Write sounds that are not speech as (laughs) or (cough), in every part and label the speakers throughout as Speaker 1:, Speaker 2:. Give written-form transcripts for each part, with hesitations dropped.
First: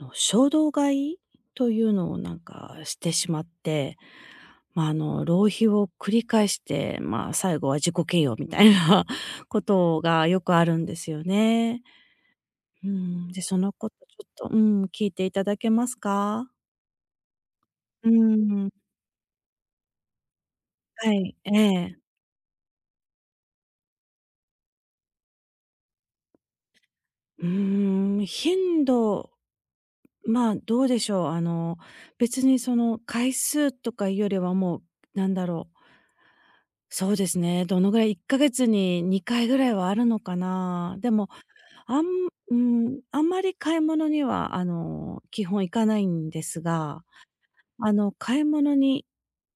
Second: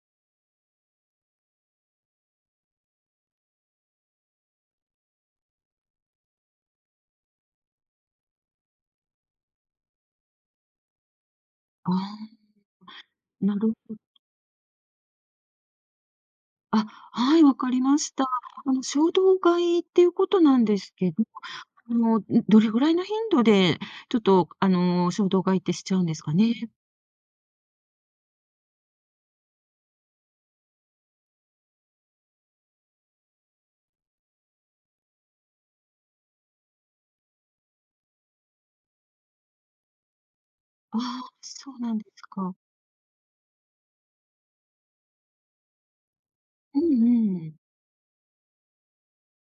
Speaker 1: 衝動買いというのをしてしまって、浪費を繰り返して、まあ、最後は自己嫌悪みたいな (laughs) ことがよくあるんですよね。
Speaker 2: ああ、
Speaker 1: うん。で、
Speaker 2: な
Speaker 1: その
Speaker 2: る
Speaker 1: こ
Speaker 2: ほ
Speaker 1: と
Speaker 2: ど。
Speaker 1: ちょっと聞いていただけますか？
Speaker 2: あ、はい、わかりま
Speaker 1: う
Speaker 2: した。
Speaker 1: ん、
Speaker 2: 衝動買いっていうことなんですけ
Speaker 1: は
Speaker 2: ど、
Speaker 1: い、ええ。
Speaker 2: どれぐらいの頻度で、ちょっと、あの、衝動買いってしちゃうんですかね？
Speaker 1: うーん、頻度、ま、どうでしょう、あの、別にその回数とかいうよりはもう、なんだろうそうですね。どのぐらい、1ヶ月に2回ぐらいはあるのかな。
Speaker 2: あ
Speaker 1: でも、
Speaker 2: あ、そうなん
Speaker 1: あ
Speaker 2: で
Speaker 1: ん
Speaker 2: すか。
Speaker 1: うん、あんまり買い物には、あの、基本行かないんです
Speaker 2: うん
Speaker 1: が、
Speaker 2: うん。
Speaker 1: あの、買い物に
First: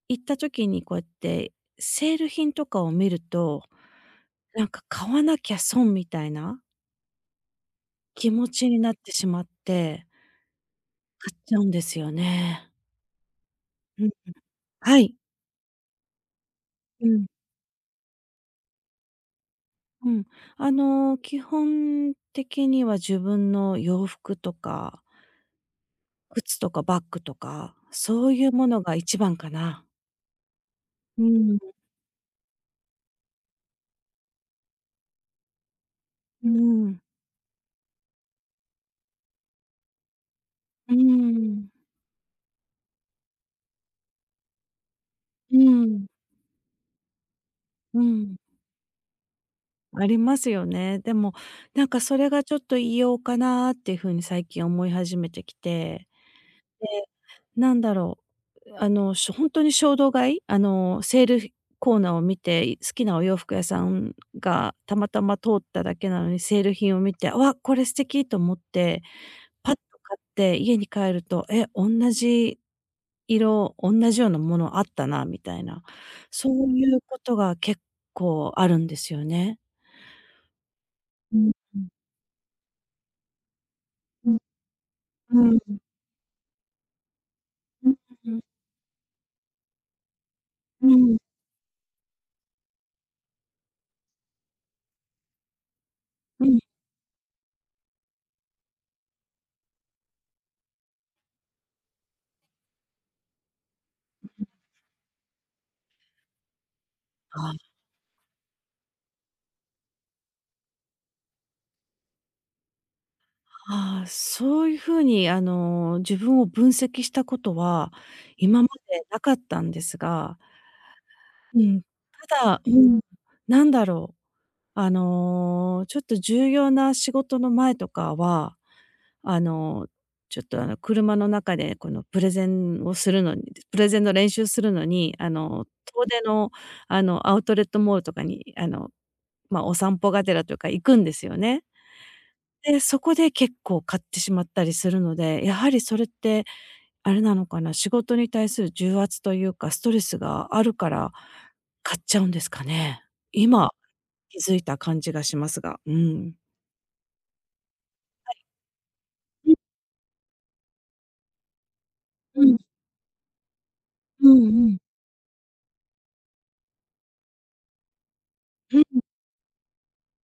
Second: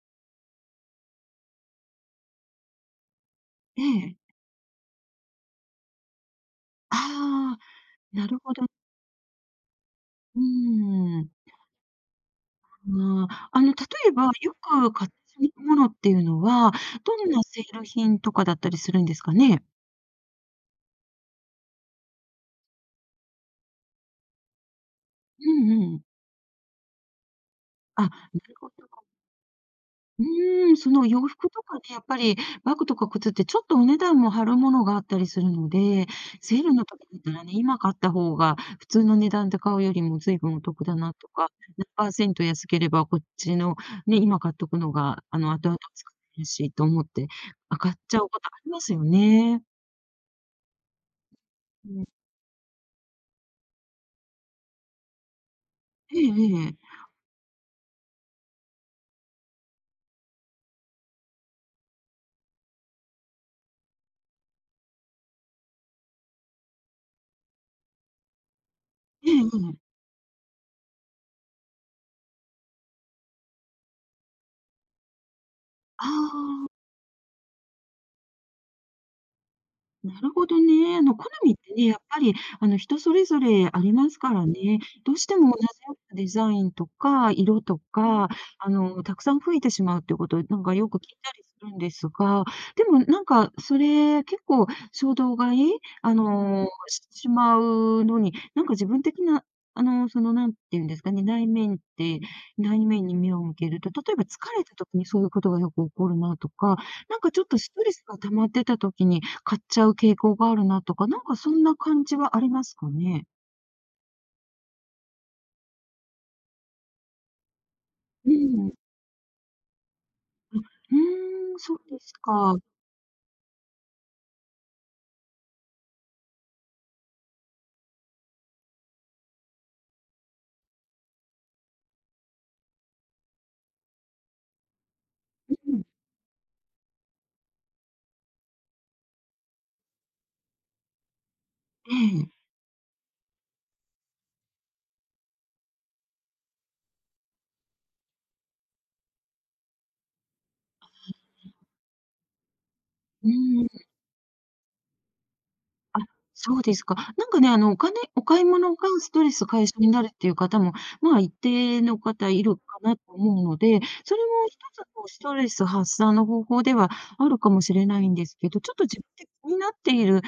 Speaker 1: 行った時にこうやってセール品とかを見ると、
Speaker 2: ええ。
Speaker 1: なんか買わなきゃ損みたいな
Speaker 2: ああ、な
Speaker 1: 気
Speaker 2: る
Speaker 1: 持
Speaker 2: ほど。
Speaker 1: ちになってしまって、
Speaker 2: うん。
Speaker 1: 買っちゃうんですよね。
Speaker 2: ああ、例
Speaker 1: うん、
Speaker 2: えば、よく
Speaker 1: は
Speaker 2: 買って
Speaker 1: い。
Speaker 2: しまうものっていうのは、
Speaker 1: うん、
Speaker 2: どんなセール品とかだったりするんですかね？
Speaker 1: うん。あの、基本的には自分の洋服とか
Speaker 2: うんうん。
Speaker 1: 靴とかバッグとか、
Speaker 2: あ、
Speaker 1: そう
Speaker 2: な
Speaker 1: いう
Speaker 2: る
Speaker 1: も
Speaker 2: ほど。
Speaker 1: のが一番かな。
Speaker 2: うーん、その洋
Speaker 1: う
Speaker 2: 服
Speaker 1: ん、
Speaker 2: と
Speaker 1: う
Speaker 2: かね、やっぱりバッグとか靴ってちょっとお値段も張るものがあったりするので、セールの
Speaker 1: ん。
Speaker 2: 時だったらね、今買った方が普通の値段で買うよりも随分お得
Speaker 1: う
Speaker 2: だなとか、
Speaker 1: ん。
Speaker 2: 何パーセント安ければこっちのね、今買っとくのが、
Speaker 1: う
Speaker 2: 後々
Speaker 1: ん。
Speaker 2: 使えるしと思って、あ、買っ
Speaker 1: う
Speaker 2: ちゃう
Speaker 1: ん。
Speaker 2: ことありますよね。
Speaker 1: ありますよね。でも、なん
Speaker 2: う
Speaker 1: か
Speaker 2: ん。
Speaker 1: それがちょっと異様かなっていう風に最近思い始めてきて。
Speaker 2: ええええ。
Speaker 1: なんだろほんとに衝動買い、あの、セールコーナーを見て、好きなお洋服屋さんがたまたま通っただけなのに、セール品を見て、「わ、これ素敵」と思って、
Speaker 2: えええ
Speaker 1: パッと
Speaker 2: え。
Speaker 1: 買って家に帰ると、「え、おんなじ色、おんなじようなものあったな」みたいな、
Speaker 2: あ
Speaker 1: そ
Speaker 2: あ。
Speaker 1: ういうことが結構あるんですよね。
Speaker 2: なるほどね。好
Speaker 1: うん、
Speaker 2: みって
Speaker 1: う
Speaker 2: ね、
Speaker 1: ん。
Speaker 2: やっぱり、人それぞれありますか
Speaker 1: う
Speaker 2: らね。どうして
Speaker 1: ん、う
Speaker 2: も
Speaker 1: ん。
Speaker 2: 同じようなデザインとか、色と
Speaker 1: うん、
Speaker 2: か、
Speaker 1: うん、
Speaker 2: たくさん増えてしまうっていうこと、なんか
Speaker 1: う
Speaker 2: よく聞
Speaker 1: ん。
Speaker 2: いたりするんですが、でもなんか、それ、結構衝動買い、
Speaker 1: うん
Speaker 2: してしまうのに、なんか自分的な、なんていうんですかね、内面って、内面に目を向けると、例えば疲れた時にそういうことがよく起こるなとか、なんかちょっ
Speaker 1: あ
Speaker 2: とス
Speaker 1: あ
Speaker 2: トレスが溜まってた時に、買っちゃう傾向があるなとか、なんかそんな感じはありますかね？
Speaker 1: ああ、そういう風に、あの、自分を分析したことは、
Speaker 2: う
Speaker 1: 今ま
Speaker 2: ん。
Speaker 1: でなかったんですが、
Speaker 2: うー
Speaker 1: う
Speaker 2: ん、そう
Speaker 1: ん。
Speaker 2: です
Speaker 1: た
Speaker 2: か。
Speaker 1: だ、うん、なんだろう、あの、ちょっと重要な仕事の前とかは、あの、ちょっと、あの、車の中で、この、プレゼンの練習するのに、あの、
Speaker 2: うん。
Speaker 1: 遠出の、あの、アウトレットモールとかに、あの、まあ、お散歩がてらというか行くんですよね。
Speaker 2: ええ。
Speaker 1: で、そこで結構買ってしまったりするので、やはりそれって、あれなのかな、仕事に対する重圧というか、ストレスがあるから買っちゃうんですかね。
Speaker 2: うーん、
Speaker 1: 今気づいた感じがしますが、う
Speaker 2: あ、
Speaker 1: ん。
Speaker 2: そうですか。なんかね、お金お買い物がストレス解消になるっていう方も、まあ、一定の方い
Speaker 1: うん、う
Speaker 2: る
Speaker 1: ん。
Speaker 2: かなと思うので、それも
Speaker 1: うん、
Speaker 2: 一
Speaker 1: うん。
Speaker 2: つこうストレス発散の方法ではあるかもしれないんですけど、ちょっ
Speaker 1: う
Speaker 2: と自分
Speaker 1: ん、
Speaker 2: で気になっているっ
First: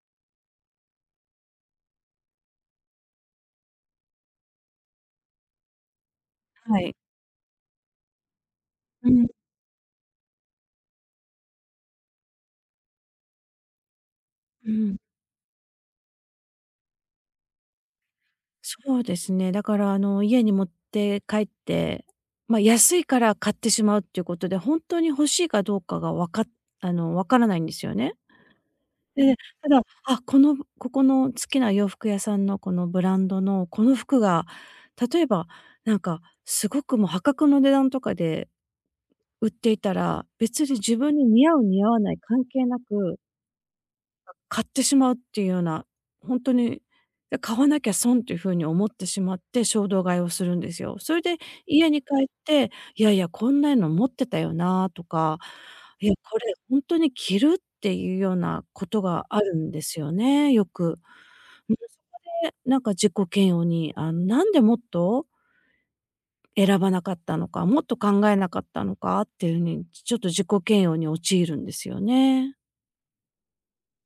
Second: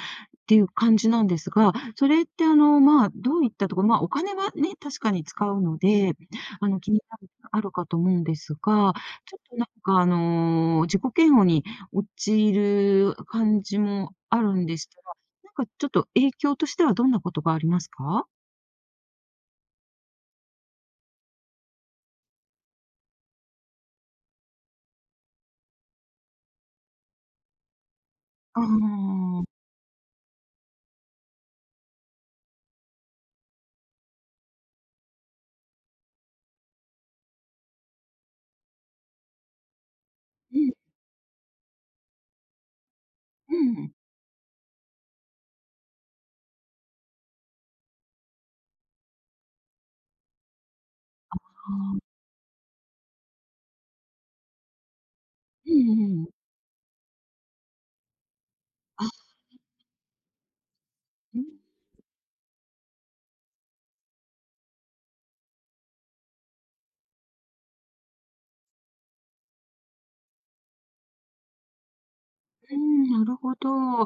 Speaker 2: ていう感じなんですが、それってあの、まあ、どういったところまあ、お金はね、確かに使うので、
Speaker 1: は
Speaker 2: 気
Speaker 1: い。
Speaker 2: になるあるかと思うんですが、
Speaker 1: うん、
Speaker 2: ちょっとなんかあの、自己嫌悪に陥る感じもあるん
Speaker 1: う
Speaker 2: です
Speaker 1: ん。
Speaker 2: が、なんかちょっと影響としてはどんなことがありますか？
Speaker 1: そうですね、だからあの、家に持って帰って、ま、安いから買ってしまうっていうことで、ほんとに欲しいかどうかがわかあの、わからないんですよね。
Speaker 2: あ
Speaker 1: で
Speaker 2: あ。
Speaker 1: ただ、あ、ここの好きな洋服屋さんのこのブランドのこの服が、例えば、なんかすごくもう破格の値段とかで売っていたら、
Speaker 2: う
Speaker 1: 別に
Speaker 2: ん、
Speaker 1: 自分に似合う似合わない関係なく
Speaker 2: うん。
Speaker 1: 買ってしまうっていうような、本当に、で、買わなきゃ損っていう風に思ってしまって、衝動買いをするんですよ。それで
Speaker 2: あ
Speaker 1: 家に帰
Speaker 2: あ。
Speaker 1: って、いやいや、こんなの持ってたよなとか、
Speaker 2: う
Speaker 1: いや、
Speaker 2: んう
Speaker 1: こ
Speaker 2: ん。
Speaker 1: れ本当に着るっていうようなことが
Speaker 2: あ。
Speaker 1: あるんですよね、よく。
Speaker 2: うん
Speaker 1: で、なんか自己嫌悪に、あの、なんでもっと選ばなかったのか、もっと考えなかったのかっていう風に、ちょっと自己嫌悪に陥るんですよね。
Speaker 2: うーん、なるほど。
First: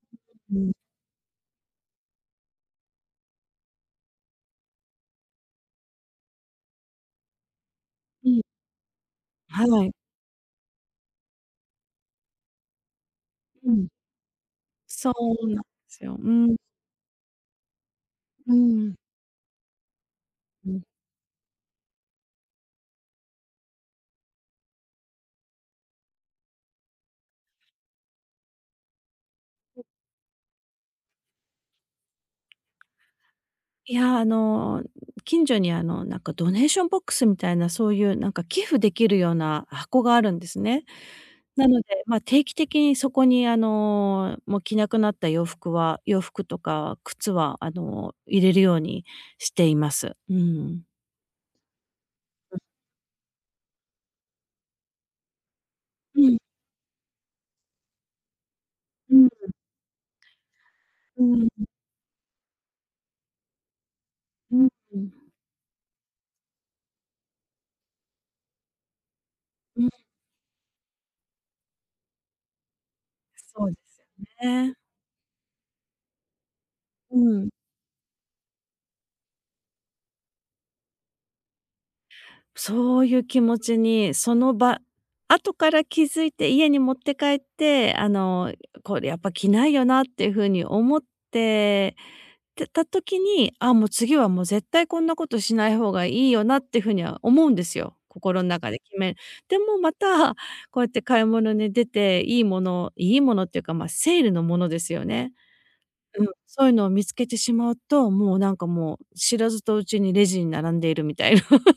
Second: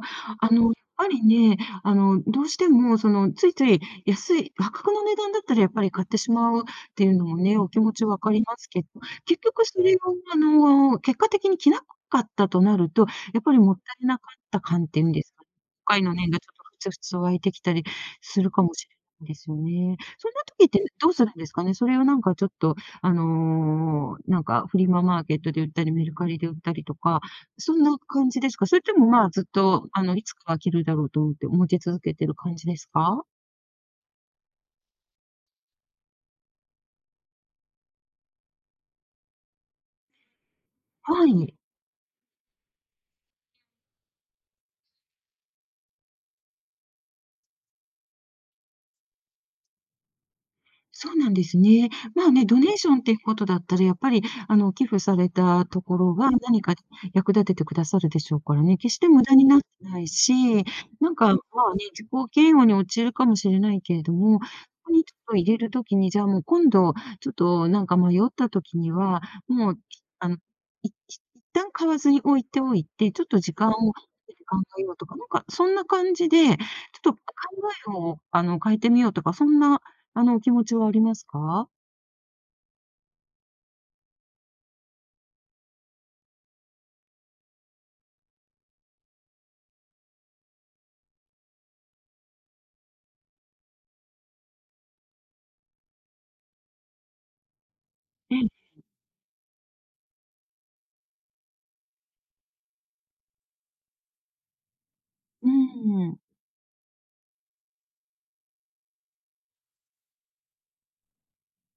Speaker 1: う
Speaker 2: や
Speaker 1: ん。
Speaker 2: っぱりね、どうしても、その、ついつい安い破格の値段だったらやっぱり買ってしまうっていうのもね、お気持ち分
Speaker 1: う
Speaker 2: か
Speaker 1: ん。
Speaker 2: りますけど、結局
Speaker 1: は
Speaker 2: そ
Speaker 1: い。
Speaker 2: れを、結果的に着なかったとなると、やっぱり
Speaker 1: う
Speaker 2: もっ
Speaker 1: ん。
Speaker 2: たいなかった感っていう
Speaker 1: そ
Speaker 2: んですか
Speaker 1: う
Speaker 2: ね、
Speaker 1: なんで
Speaker 2: 今回
Speaker 1: す
Speaker 2: の
Speaker 1: よ。う
Speaker 2: 念がちょ
Speaker 1: ん。
Speaker 2: っとふつふつ湧いてきたりする
Speaker 1: う
Speaker 2: かもし
Speaker 1: ん。
Speaker 2: れないですよね。そんな時っ
Speaker 1: うん。
Speaker 2: てどうするんですかね？それをなんかちょっと、なんかフリママーケットで売ったり、メルカリで売ったりとか、そんな感じですか？それとも、まあ、ずっと、いつかは着るだろうと思って持ち続けてる感じですか？
Speaker 1: いや、あの、近所に、あの、なんかドネーションボックスみたいな、そういうなんか寄付できるような箱があるんですね。
Speaker 2: はい。
Speaker 1: なので、ま、定期的にそこに、あの、もう着なくなった洋服とか靴は、あの、入れるようにしています。うん。
Speaker 2: そうなんですね。まあね、ドネーションっていうことだったら、やっぱり、寄付されたところ
Speaker 1: う
Speaker 2: が
Speaker 1: ん、
Speaker 2: 何か役立ててくださるでしょうからね、決して
Speaker 1: う
Speaker 2: 無
Speaker 1: ん、
Speaker 2: 駄になってないし、なん
Speaker 1: う
Speaker 2: か、ま
Speaker 1: ん、
Speaker 2: あね、自己嫌悪に陥るかもしれないけれども、こ
Speaker 1: うん、うん、
Speaker 2: こ
Speaker 1: う
Speaker 2: にちょっ
Speaker 1: ん。
Speaker 2: と入れるときに、じゃあもう今度、ちょっとなんか迷ったときには、もう、あの、いい一旦買わずに置いておいて、ちょっと時
Speaker 1: そ
Speaker 2: 間
Speaker 1: うで
Speaker 2: を
Speaker 1: す
Speaker 2: か
Speaker 1: よ
Speaker 2: けて考
Speaker 1: ね。
Speaker 2: えようとか、なんかそんな感じで、ちょっと
Speaker 1: う
Speaker 2: 考
Speaker 1: ん。
Speaker 2: えを、変えてみようとか、そんなお気持ちはありますか？
Speaker 1: そういう気持ちに、その場後から気づいて家に持って帰って、あの、これやっぱ着ないよなっていう風に思っててた時に、あ、もう次はもう絶対こんなことしない方がいいよなっていう風には思うんですよ。
Speaker 2: え
Speaker 1: 心の
Speaker 2: え。
Speaker 1: 中で決めでもまた、こうやって買い物に出て、いいものっていうか、まあ、セールのものですよね。
Speaker 2: うーん。
Speaker 1: うん、そういうのを見つけてしまうと、もうなんかもう、知らずとうちにレジに並んでいるみたいな。(laughs)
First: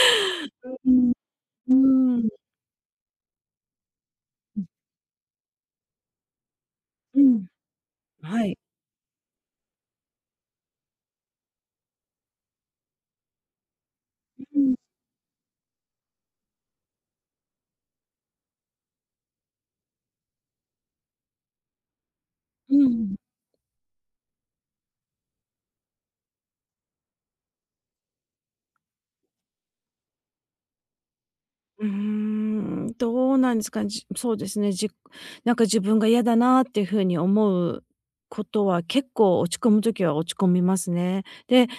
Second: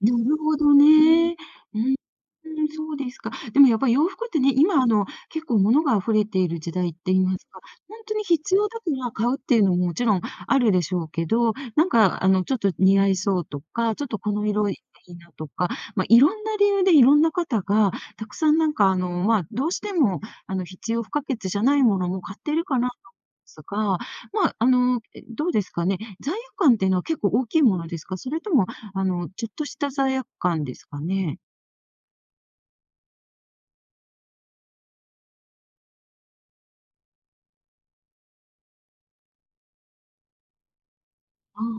Speaker 2: なるほど
Speaker 1: う、ん、
Speaker 2: ね。
Speaker 1: う
Speaker 2: うー
Speaker 1: ーん。
Speaker 2: うん、そうですか。でもやっぱり洋服ってね、
Speaker 1: うん、
Speaker 2: 今あの、結構物が溢れている時代って言いますか、ほんとに
Speaker 1: は
Speaker 2: 必
Speaker 1: い。
Speaker 2: 要だから買うっていうのももちろんあるでしょうけど、なんかあの、ちょっと似合いそうとか、ちょっとこの
Speaker 1: う
Speaker 2: 色
Speaker 1: ん、
Speaker 2: いいなとか、ま、いろんな理由でいろんな方が、たくさんなんかあの、ま、どうしても必要不可欠じゃないものも買ってる
Speaker 1: う
Speaker 2: かなと
Speaker 1: ん。
Speaker 2: すが、ま、どうですかね、罪悪感っていうのは結構大きいものですか？それともちょっとした罪悪感ですかね？
Speaker 1: うーん、どうなんですかね。そうですね、なんか自分が嫌だなっていう風に思うことは落ち込む時は落ち込みますね。
Speaker 2: あ
Speaker 1: で、
Speaker 2: あ、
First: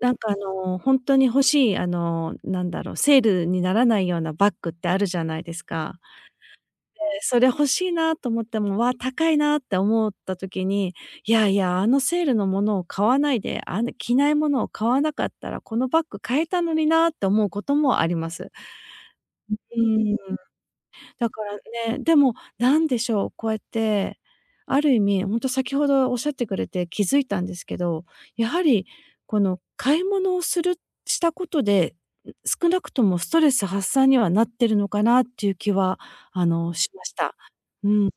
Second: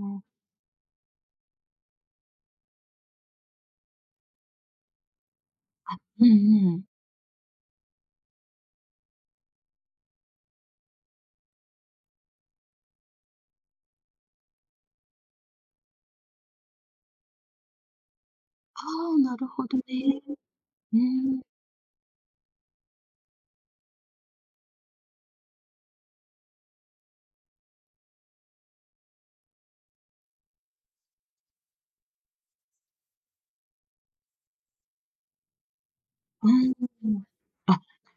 Speaker 1: なんかあの、ほんとに欲しいなんだろう、セールにならないようなバッグってあるじゃないですか。
Speaker 2: うんうん。
Speaker 1: それ欲しいなと思っても、わあ、高いなって思った時に、いやいや、あのセールのものを買わないで、あの着ないものを買わなかったら、このバッグ買えたのになって思うこともあります。
Speaker 2: ああ、なるほ
Speaker 1: う
Speaker 2: どね。
Speaker 1: ーん、
Speaker 2: う
Speaker 1: だか
Speaker 2: ん、
Speaker 1: らね、でもなんでしょう、こうやって、ある意味、ほんと先ほどおっしゃってくれて気づいたんですけど、やはりこの買い物をしたことで、ん、少なくともストレス発散にはなってるのかなっていう気は、あ
Speaker 2: う
Speaker 1: の、
Speaker 2: ん。
Speaker 1: しました。
Speaker 2: あ、
Speaker 1: うん。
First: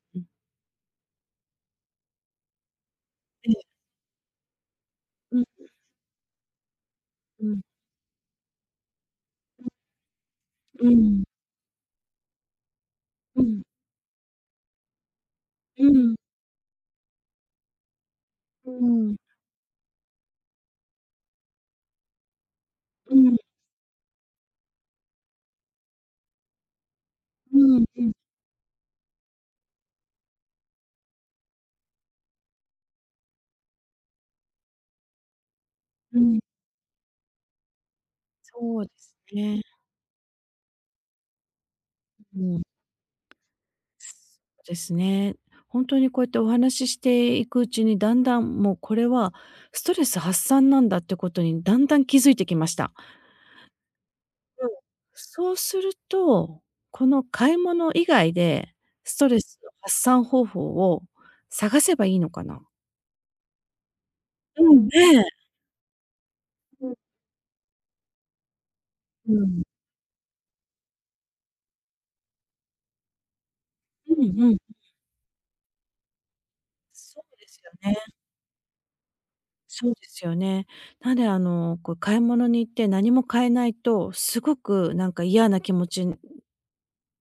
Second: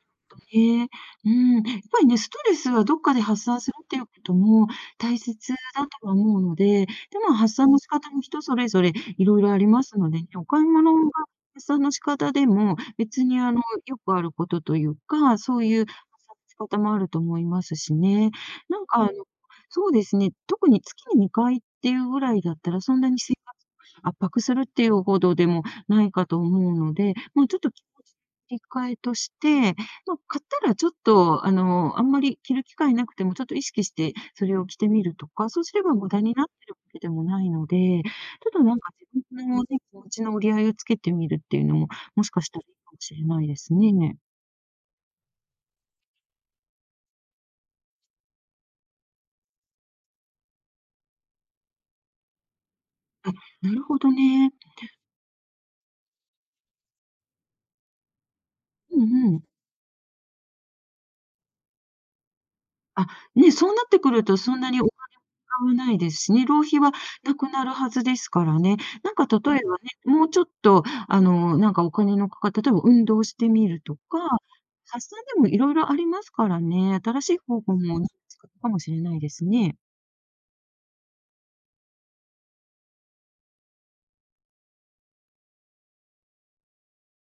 Speaker 2: ね、うん、やっぱりね、ストレスはどっかで発散するっていうことも大
Speaker 1: うん、
Speaker 2: 切だとは思うので、で、も
Speaker 1: う
Speaker 2: 発
Speaker 1: ん。
Speaker 2: 散の仕方も人それぞれいろいろありますのでね、お買い
Speaker 1: うん、
Speaker 2: 物
Speaker 1: う
Speaker 2: が
Speaker 1: ん、
Speaker 2: 発散の仕方でも、別に
Speaker 1: う
Speaker 2: あの、
Speaker 1: ん、
Speaker 2: よくあることというか、そうい
Speaker 1: う
Speaker 2: う発
Speaker 1: ん、
Speaker 2: 散の仕方もあると思いますしね。
Speaker 1: う
Speaker 2: なんかあの、
Speaker 1: ん、
Speaker 2: そうですね、特に月に2回っていうぐらいだったら、そんな
Speaker 1: う
Speaker 2: に生
Speaker 1: ん、
Speaker 2: 活を圧迫するっていうほどでもないかと思うので、まあ、
Speaker 1: う
Speaker 2: ちょっと気持
Speaker 1: ん、
Speaker 2: ちの切り替えとして、まあ、買ったらちょっと、あんまり着る機会なくても、ちょっと意識してそれを着てみるとか、そうすれば無
Speaker 1: う
Speaker 2: 駄に
Speaker 1: ん。
Speaker 2: なってるわけでもないので、ちょっとなん
Speaker 1: そう
Speaker 2: か
Speaker 1: です
Speaker 2: 自分
Speaker 1: ね。
Speaker 2: のね、気持ちの折り合いをつけてみるっていうのも、もし
Speaker 1: う
Speaker 2: かした
Speaker 1: ん。
Speaker 2: らいいかもしれないです
Speaker 1: そ
Speaker 2: ね。
Speaker 1: うですね。ほんとにこうやってお話ししていくうちに、だんだんもうこれはストレス発散なんだってことにだんだん気づいてきました。
Speaker 2: あ、なるほどね。
Speaker 1: うん。そうすると、この買い物以外で、
Speaker 2: う
Speaker 1: ス
Speaker 2: ん
Speaker 1: ト
Speaker 2: う
Speaker 1: レ
Speaker 2: ん。
Speaker 1: スの発散方法を探せばいいのかな？
Speaker 2: あ、ね、そうなってくるとそんな
Speaker 1: う
Speaker 2: に
Speaker 1: ん、
Speaker 2: 使
Speaker 1: ねえ。
Speaker 2: わないですしね、浪費
Speaker 1: う
Speaker 2: は
Speaker 1: ん、
Speaker 2: なくなるはずですからね。なんか
Speaker 1: う
Speaker 2: 例え
Speaker 1: ん。
Speaker 2: ばね、もうちょっとなんかお金のかか例えば運動してみると
Speaker 1: う
Speaker 2: か、
Speaker 1: んうん。
Speaker 2: 発散でもいろいろありますからね、
Speaker 1: そ
Speaker 2: 新し
Speaker 1: う
Speaker 2: い
Speaker 1: です
Speaker 2: 方
Speaker 1: よ
Speaker 2: 法
Speaker 1: ね。
Speaker 2: もなんか使うかもしれないですね。
Speaker 1: そうですよね。なんであの、こう買い物に行って何も買えないと、すごくなんか嫌な気持ち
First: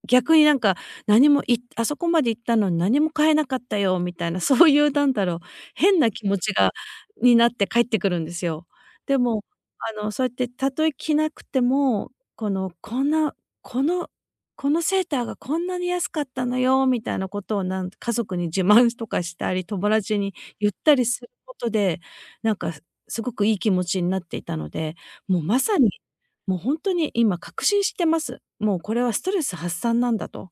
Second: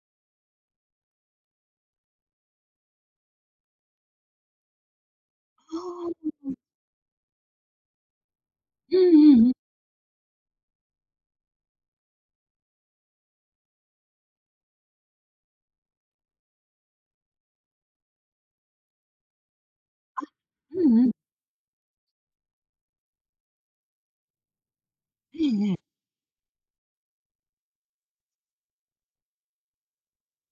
Speaker 1: 逆になんか、何もいあそこまで行ったのに何も買えなかったよみたいな、(laughs) そういうなんだろう、変
Speaker 2: あ
Speaker 1: な気
Speaker 2: あ、
Speaker 1: 持ちがになって帰ってくるんですよ。
Speaker 2: うん
Speaker 1: で
Speaker 2: う
Speaker 1: も、
Speaker 2: んうん、
Speaker 1: あの、そうやってたとえ着なくても、この、こんな、このこのセーターがこんなに安かったのよみたいなことを家族に自慢とかしたり、友達に言っ
Speaker 2: う
Speaker 1: た
Speaker 2: ん
Speaker 1: り
Speaker 2: うん、
Speaker 1: することで、なんかすごくいい気持ちになっていたので、も
Speaker 2: え
Speaker 1: うま
Speaker 2: ええ
Speaker 1: さに
Speaker 2: え。
Speaker 1: 本当に今確信してます。もうこれはストレス発散なんだと。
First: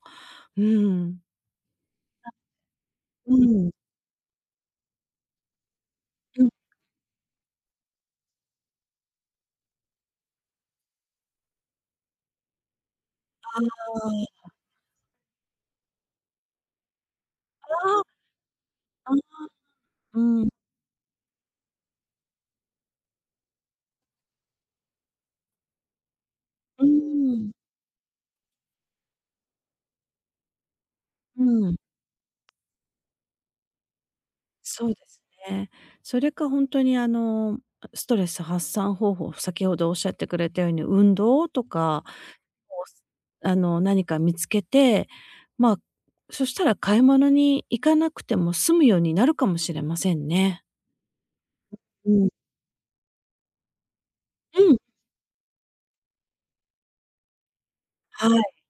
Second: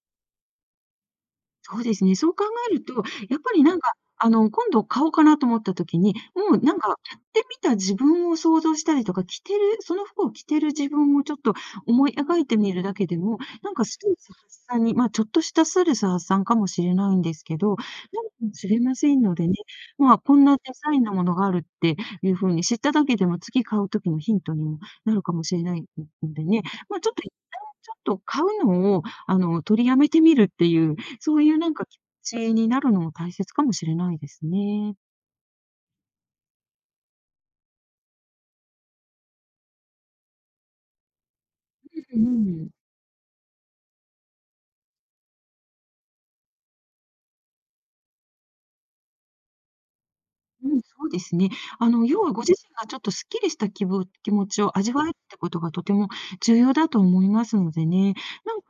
Speaker 1: うん。
Speaker 2: そうですね、そう考えると、
Speaker 1: う
Speaker 2: やっぱり
Speaker 1: ん。
Speaker 2: なんか、今度買おうかなと思った時に、
Speaker 1: うん。
Speaker 2: もうなんか、買ってみた自分を想像したりとか、着てるその服を着てる自分をちょっと思い描いてみるだけでも、なんかストレス
Speaker 1: あ
Speaker 2: 発散に、まあ、ちょっとしたストレス発散かもしれないんですけど、
Speaker 1: あ、
Speaker 2: なるかもしれませんのでね、まあ、
Speaker 1: う
Speaker 2: こん
Speaker 1: ん、
Speaker 2: なデザインのものがあるっていう風に知っただけでも、次買う時のヒントにもなるかもしれないんでね、
Speaker 1: う
Speaker 2: まあ、ちょっと一
Speaker 1: ん、
Speaker 2: 旦ちょっと買うのを、取りやめてみるっていうそ
Speaker 1: う
Speaker 2: ういうなん
Speaker 1: ん。
Speaker 2: か気持ちになるのも大切かもしれないです
Speaker 1: そう
Speaker 2: ね。
Speaker 1: ですね。それか本当にあの、ストレス発散方法、先ほどおっしゃってくれたように運動とか、
Speaker 2: うんうん。
Speaker 1: こう、あの、何か見つけて、まあ、そしたら買い物に行かなくても済むようになるかもしれませんね。
Speaker 2: そうですね。
Speaker 1: う
Speaker 2: 要
Speaker 1: ん。
Speaker 2: はご自身がちょっとすっきりした気分気持
Speaker 1: う
Speaker 2: ち
Speaker 1: ん、
Speaker 2: を味わえるってことがとても重要だと思いますのでね。
Speaker 1: はい、
Speaker 2: なんか、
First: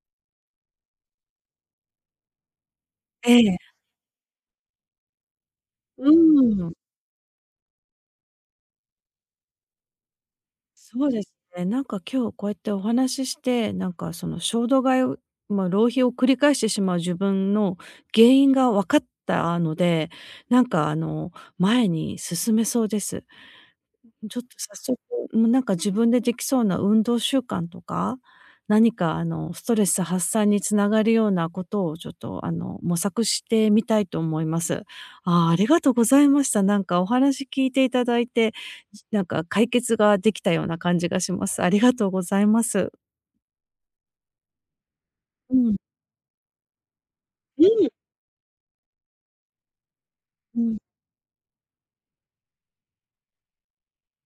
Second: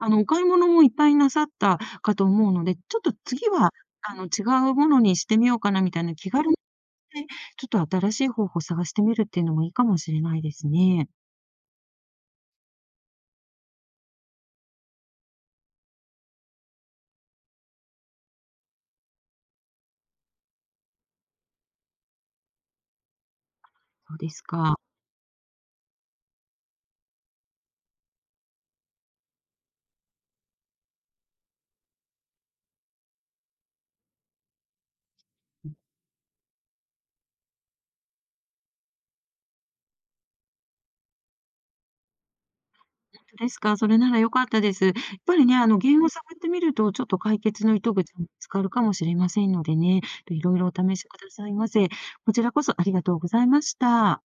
Speaker 2: お買い物もいっぱいなさったかと思うので、ちょっと
Speaker 1: え
Speaker 2: 次
Speaker 1: え、
Speaker 2: は、違うものにしてみようかなみたい
Speaker 1: う
Speaker 2: な気軽に
Speaker 1: ん。
Speaker 2: ね、ちょっと新しい方法を探してみるっていうのもいいかもしれないですね。
Speaker 1: そうですね。なんか今日こうやってお話しして、なんかその衝動買いを、まあ、浪費を繰り返してしまう自分の原因が分かったので、なんかあの前に進めそうです。
Speaker 2: そうで
Speaker 1: ちょっ
Speaker 2: す
Speaker 1: と早
Speaker 2: か。
Speaker 1: 速、もうなんか自分でできそうな運動習慣とか、何かあのストレス発散につながるようなことをちょっとあの模索してみたいと思います。ああ、ありがとうございました。なんかお話聞いていただいて、なんか解決ができたような感じがします。ありがとうございます。
Speaker 2: ですか、それなら良かったです。やっぱりね、
Speaker 1: うん。
Speaker 2: 原因を探ってみると、ちょっと解決
Speaker 1: う
Speaker 2: の
Speaker 1: ん。
Speaker 2: 糸口も見つかるかもしれませんのでね、いろい
Speaker 1: う
Speaker 2: ろお
Speaker 1: ん。
Speaker 2: 試しくださいませ。こちらこそありがとうございました。